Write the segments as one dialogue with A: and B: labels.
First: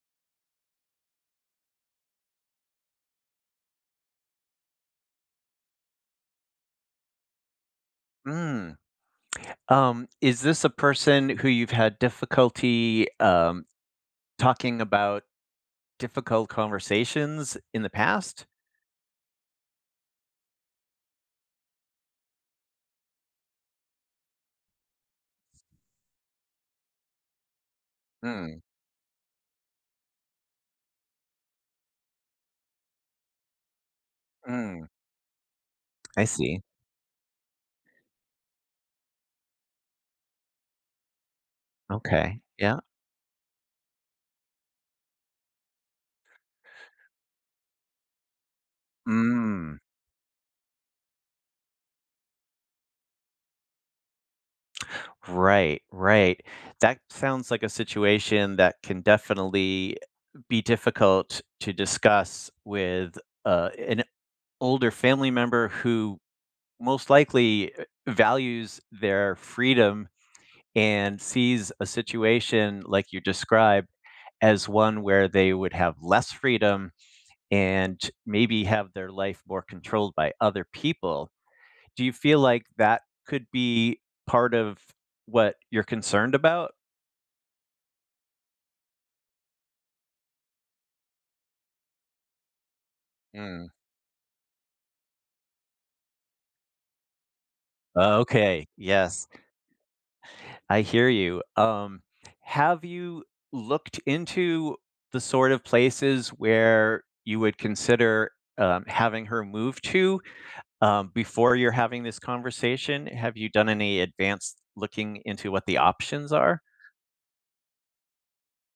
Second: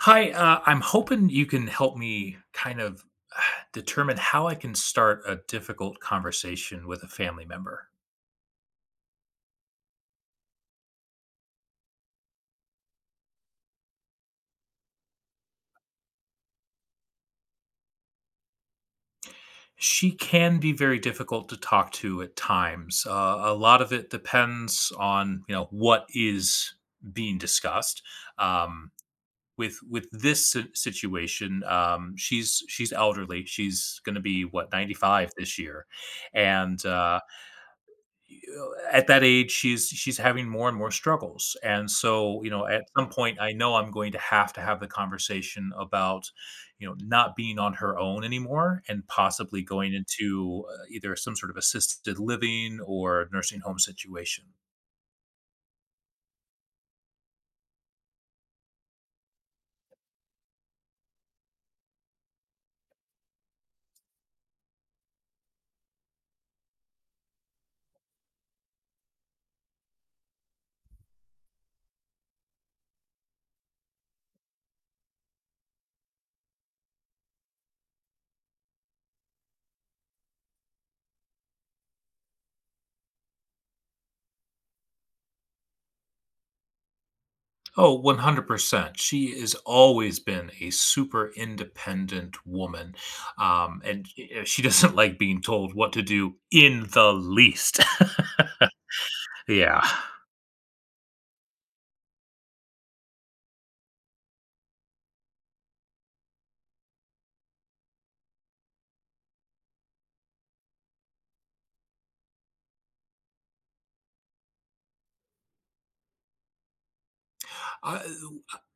A: Hi, I'm hoping you can help me kind of uh, determine how I can start a difficult conversation with a family member.
B: Mm. Is this a person who you've had difficulty talking about difficult conversations in the past?
A: She can be very difficult to talk to at times. A lot of it depends on you know what is being discussed.
B: Mm.
A: Um, with this situation, she's elderly. She's going to be what
B: Mm,
A: 95 this year,
B: I see.
A: and at that age she's having more and more struggles, and
B: Okay.
A: so you know
B: Yeah.
A: at some point I know I'm going to have the conversation about you know not being on her own anymore, and possibly
B: Mm.
A: going into either some sort of assisted living or nursing home situation.
B: Right, right. That sounds like a situation that can definitely be difficult to discuss with an older family member who, most likely, values their freedom and sees a situation like you described as one where they would have less freedom and maybe have their life more controlled by other people. Do you feel like that could be part of what you're concerned about?
A: Oh, 100% she has always been a super independent woman.
B: Mm.
A: And She doesn't like being told what to do in the least.
B: Okay. Yes,
A: Yeah.
B: I hear you. Have you looked into the sort of places where you would consider having her move to? Um, before you're having this conversation, have you done any advanced looking into what the options are?
A: Uh,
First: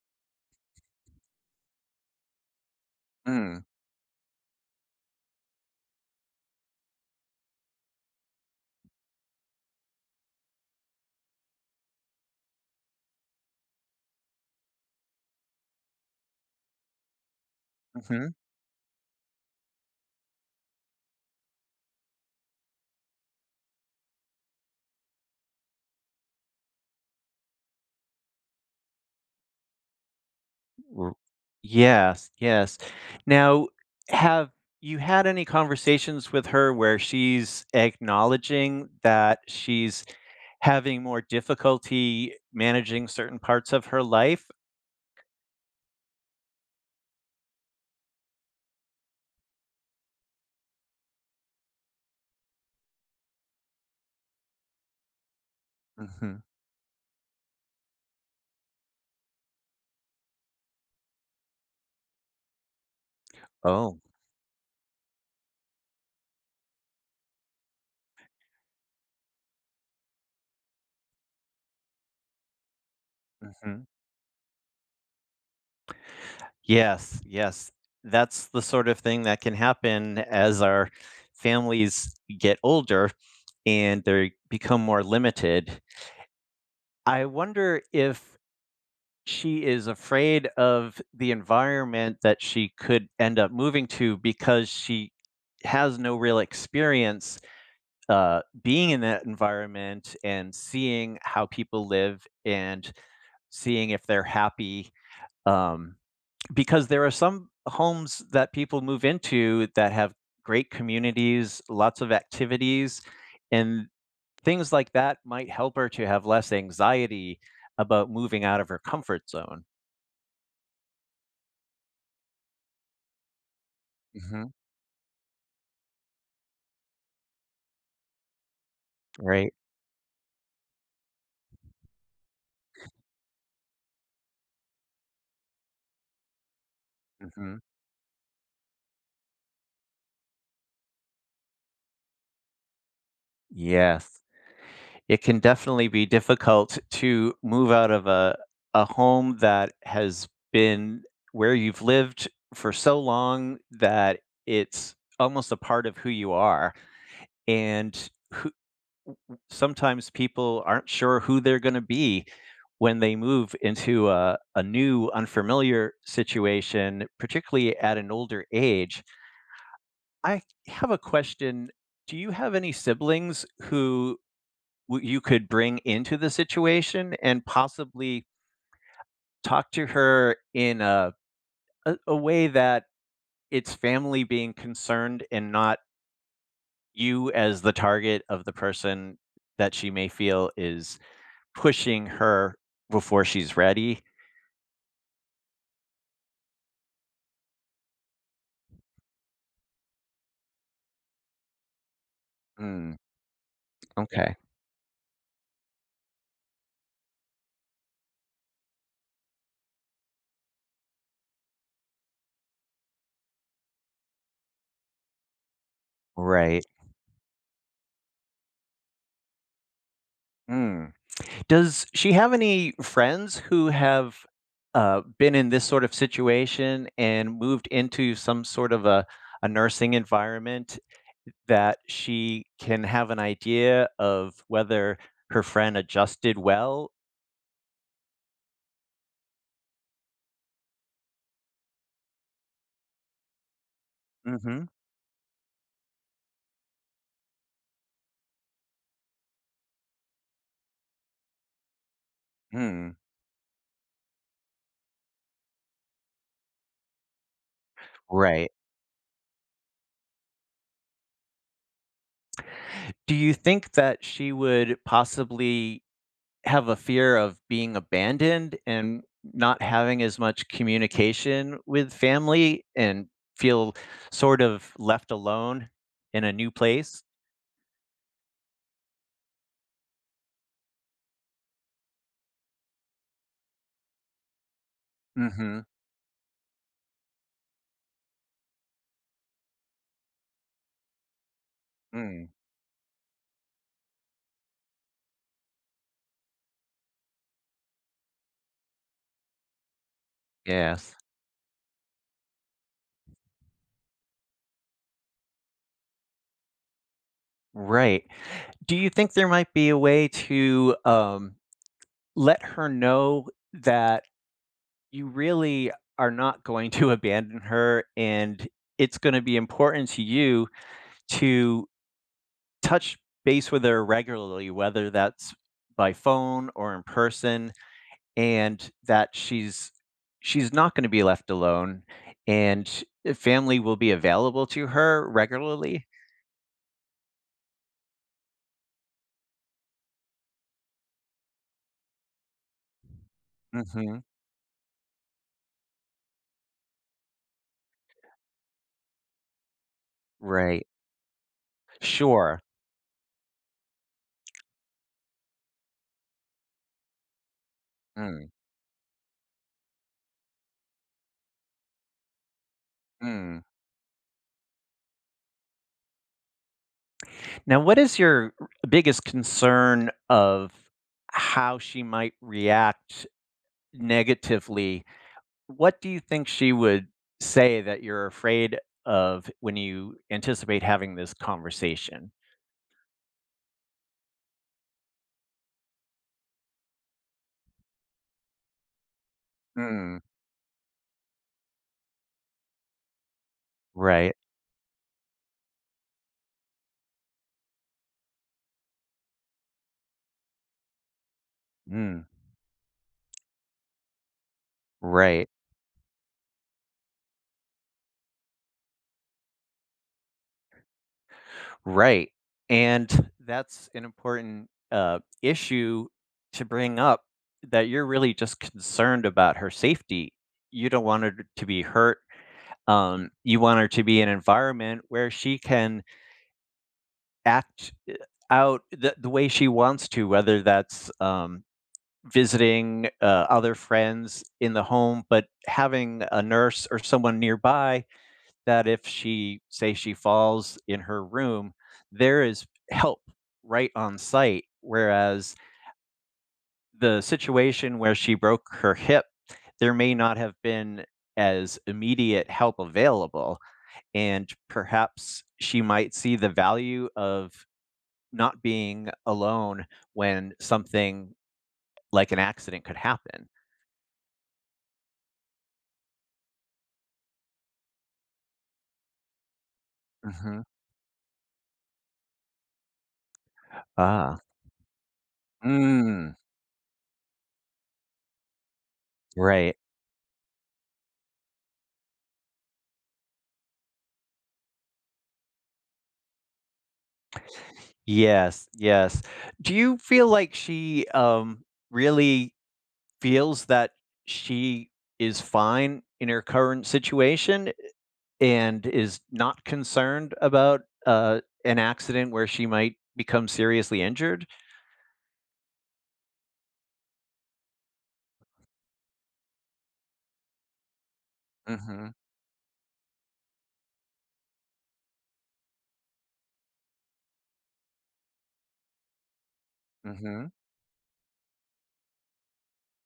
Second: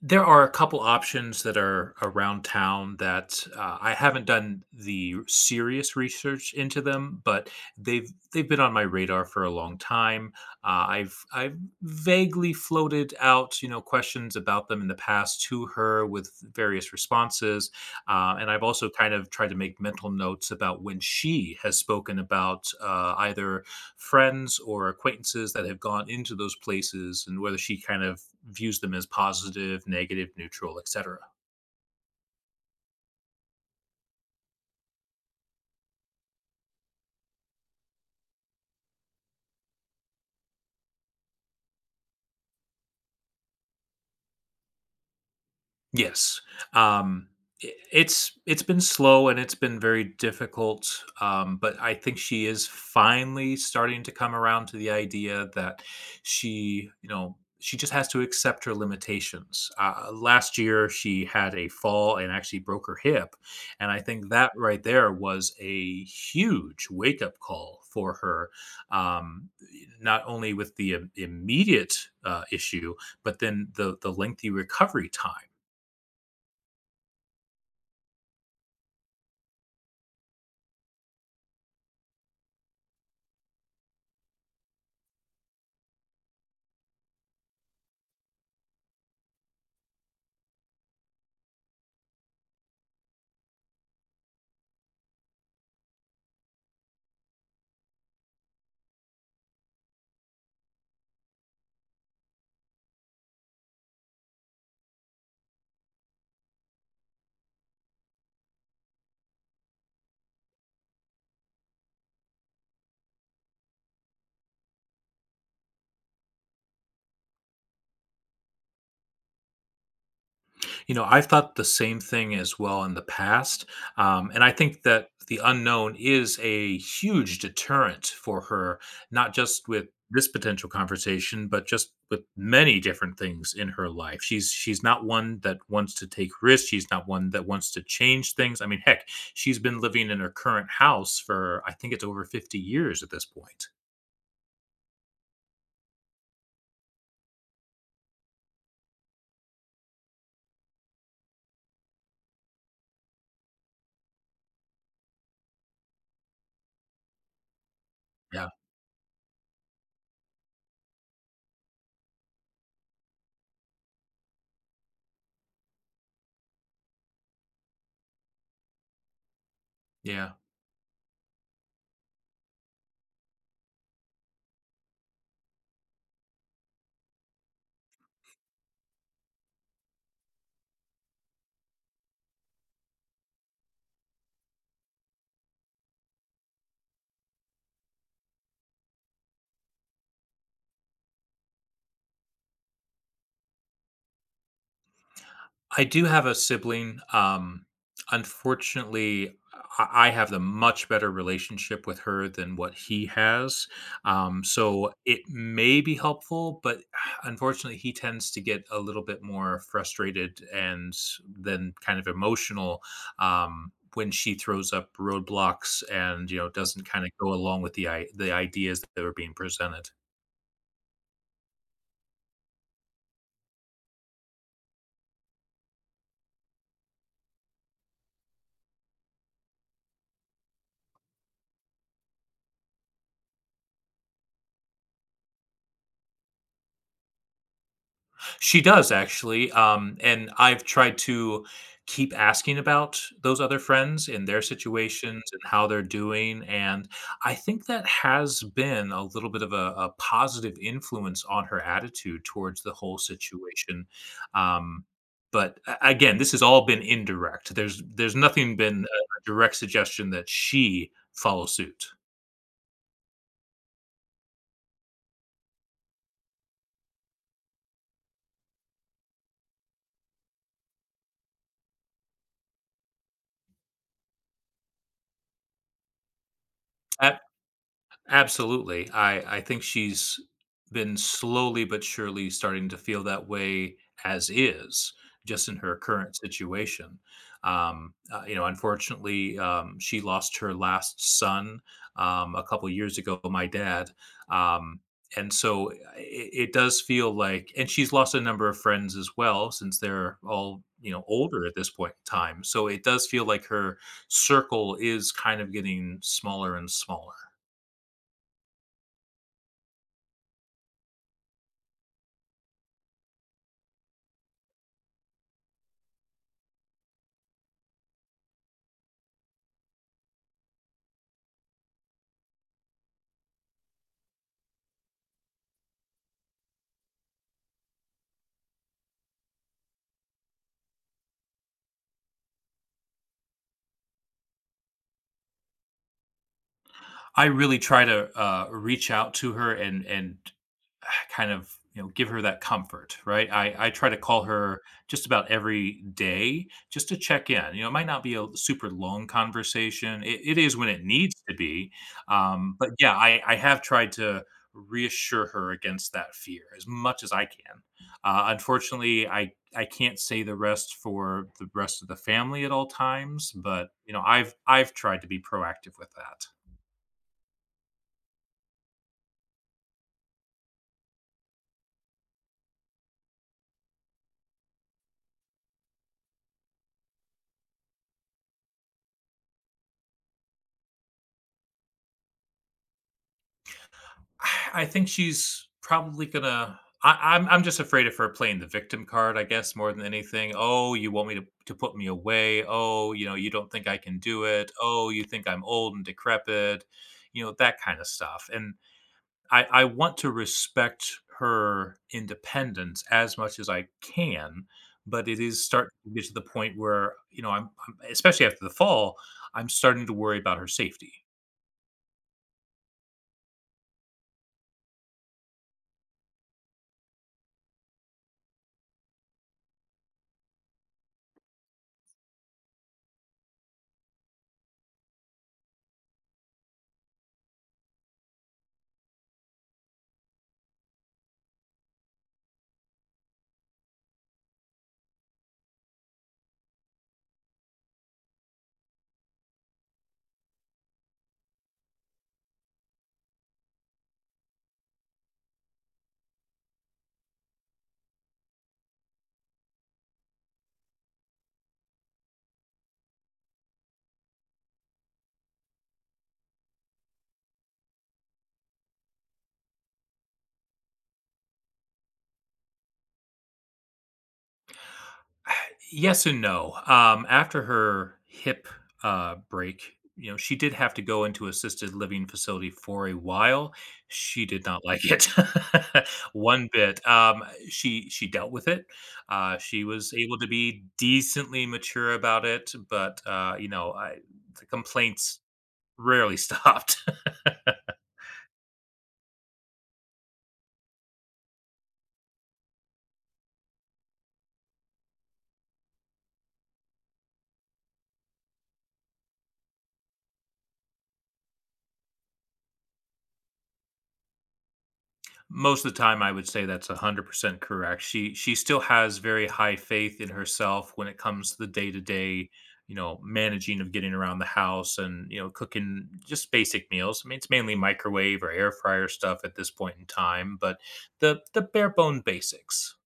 A: there are a couple options that are around town that
B: Mm.
A: I haven't done the serious research into them, but they've been on my radar for a long time. I've vaguely floated out you know questions about them in the past to her with various responses,
B: Mhm.
A: and I've also kind of tried to make mental notes about when she has spoken about either friends or acquaintances that have gone into those places, and whether she kind of views them as positive, negative, neutral,
B: R-
A: etc.
B: Yes, yes. Now, have you had any conversations with her where she's acknowledging that she's having more difficulty managing certain parts of her life?
A: Yes. Um, I it's been slow and it's been very difficult, but I think she is finally starting to come around to the idea that
B: Hmm.
A: she, you know, she just has to accept her limitations. Last year, she had a fall and actually broke her hip, and
B: Oh.
A: I think that right there was a huge wake up call for her. Um, not only with the immediate issue, but then the lengthy recovery time.
B: Yes, yes. That's the sort of thing that can happen as our families get older and they become more limited. I wonder if she is afraid of the environment that she could end up moving to, because she has no real experience being in that environment and seeing how people live and seeing if they're happy. Um, because there are some homes that people move into that have great communities, lots of activities, and things like that might help her to have less anxiety about moving out of her comfort zone,
A: You know, I've thought the same thing as well in the past, and
B: hmm
A: I think that the unknown is a huge deterrent for her, not
B: right?
A: just with this potential conversation, but just with many different things in her life. She's not one that wants to take risks. She's not one that
B: Hmm.
A: wants to change things. I mean, heck, she's been living in her current house for, I think, it's over 50 years at this point.
B: Yes. It can definitely be difficult to move out of a home that has been where you've lived for so long that it's almost a part of who you are, and
A: Yeah.
B: who, sometimes people aren't sure who they're going to be when they move into a new, unfamiliar situation, particularly at an older age.
A: Yeah.
B: I have a question. Do you have any siblings who you could bring into the situation and possibly talk to her in a way that it's family being concerned and not you as the target of the person that she may feel is pushing her before she's ready.
A: I do have a sibling. Unfortunately, I have a much better relationship with her than what
B: Mm,
A: he has.
B: okay.
A: So it may be helpful, but unfortunately, he tends to get a little bit more frustrated and then kind of emotional when she throws up roadblocks and you know
B: Right.
A: doesn't kind of go along with the the ideas that are being presented.
B: Mm. Does she have any friends who have been in this sort of situation and moved into some sort of a nursing environment, that she can have an idea of whether her friend adjusted well?
A: She does, actually, and I've tried to keep asking about those other friends and their
B: Mhm.
A: situations and how they're doing, and I think that has been a little bit of a positive influence on her attitude towards the
B: Mm.
A: whole situation, um, but a again, this has all been indirect. There's
B: Right.
A: nothing been a direct suggestion that she follow suit.
B: Do you think that she would possibly have a fear of being abandoned and not having as much communication with family, and feel sort of left alone in a new place.
A: Absolutely. I think she's been slowly but surely starting to feel that way as is, just in
B: Mhm.
A: her current situation. You know, unfortunately, she lost her last son
B: Mm,
A: a couple years ago, my dad. Um, and so it, it does feel like, and she's lost a number of friends as well, since they're all, you
B: yes.
A: know, older at this point in time. So it does feel like her circle is kind of getting smaller and smaller.
B: Right. Do you think there might be a way to, let her know that you really are not going to abandon her, and it's gonna be important to you to touch base with her regularly, whether that's by phone or in person, and that she's not going to be left alone, and family will be available to her regularly.
A: I really try to reach out to her and ah, kind of you know give her that comfort, right? I try to
B: Hmm.
A: call her just about every day just to check in. You know, it might not be a super long conversation. It is
B: Right.
A: when it needs to be,
B: Sure.
A: but yeah, I have tried to reassure her against that fear as much as I can.
B: Mm,
A: Unfortunately, I can't say the rest for the rest of the family at all times,
B: mm.
A: but you know, I've tried to be proactive with that.
B: Now, what is your biggest concern of how she might react negatively? What do you think she would say that you're afraid of when you anticipate having this conversation?
A: I think she's probably gonna. I'm just afraid of her playing the victim card, I guess, more than
B: Mm,
A: anything. Oh, you want me to put me away? Oh, you know, you don't think I can
B: right.
A: do it? Oh, you think I'm old and decrepit? You know, that kind of stuff. And I want to respect her
B: Mm,
A: independence as much as I can, but it
B: right.
A: is starting to get to the point where you know I'm especially after the fall, I'm starting to worry about her safety.
B: Right. And that's an important issue to bring up, that you're really just concerned about her safety. You don't want her to be hurt. You want her to be in an environment where she can act out the way she wants to, whether that's visiting other friends in the home, but having a nurse or someone nearby that if she say she falls in her room, there is help right on site, whereas the situation where she broke her hip, there may not have been as immediate help available, and perhaps she might see the value of not being alone when something like an accident could happen.
A: Yes and no. After her hip break, you know, she
B: Mhm.
A: did have to go into assisted living facility for a while.
B: Ah.
A: She did not like it
B: Mm,
A: one bit. She dealt with it.
B: right.
A: She was able to be decently mature about it, but you know, I, the complaints rarely stopped.
B: Yes, yes. Do you feel like she, really feels that she is fine in her current situation and is not concerned about an accident where she might become seriously injured?
A: Most of the time, I would say that's 100% correct. She still has very high faith in herself when it comes to the
B: Mhm,
A: day-to-day, you know, managing of getting around the house and, you know, cooking just basic meals. I mean, it's mainly microwave or air fryer stuff at this point in
B: mhm.
A: time, but the bare bone basics.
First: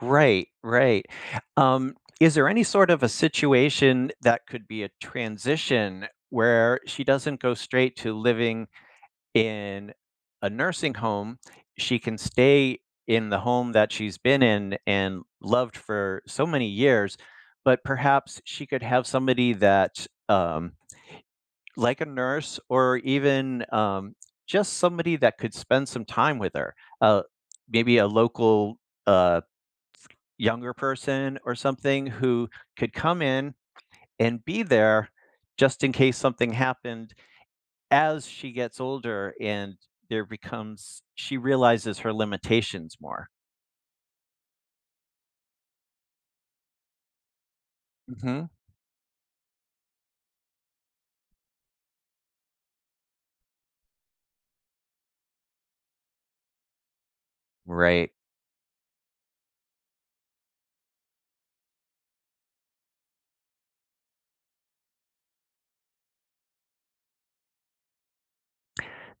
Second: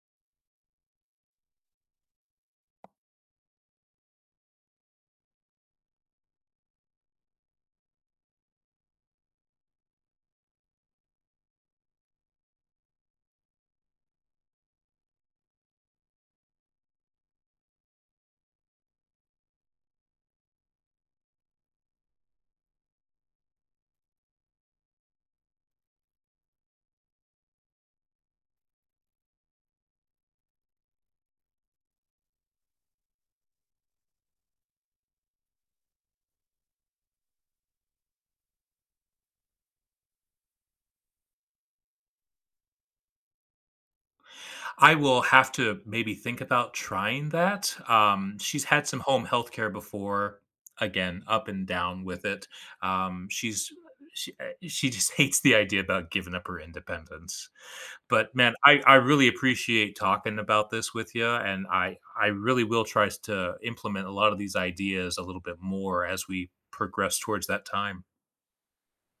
B: Right, right. Um, is there any sort of a situation that could be a transition where she doesn't go straight to living in a nursing home? She can stay in the home that she's been in and loved for so many years, but perhaps she could have somebody that, like a nurse, or even just somebody that could spend some time with her. Uh, Maybe a local uh, younger person or something who could come in and be there just in case something happened as she gets older and there becomes she realizes her limitations more.
A: I will have to maybe think about trying that.
B: Mhm.
A: She's had some home health care before. Again, up and down with it. Um, she's she just hates the idea about giving up her independence.
B: Right.
A: But man, I really appreciate talking about this with you, and I really will try to implement a lot of these ideas a little bit more as we progress towards that time.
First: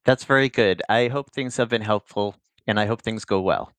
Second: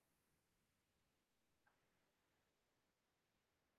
B: That's very good. I hope things have been helpful, and I hope things go well.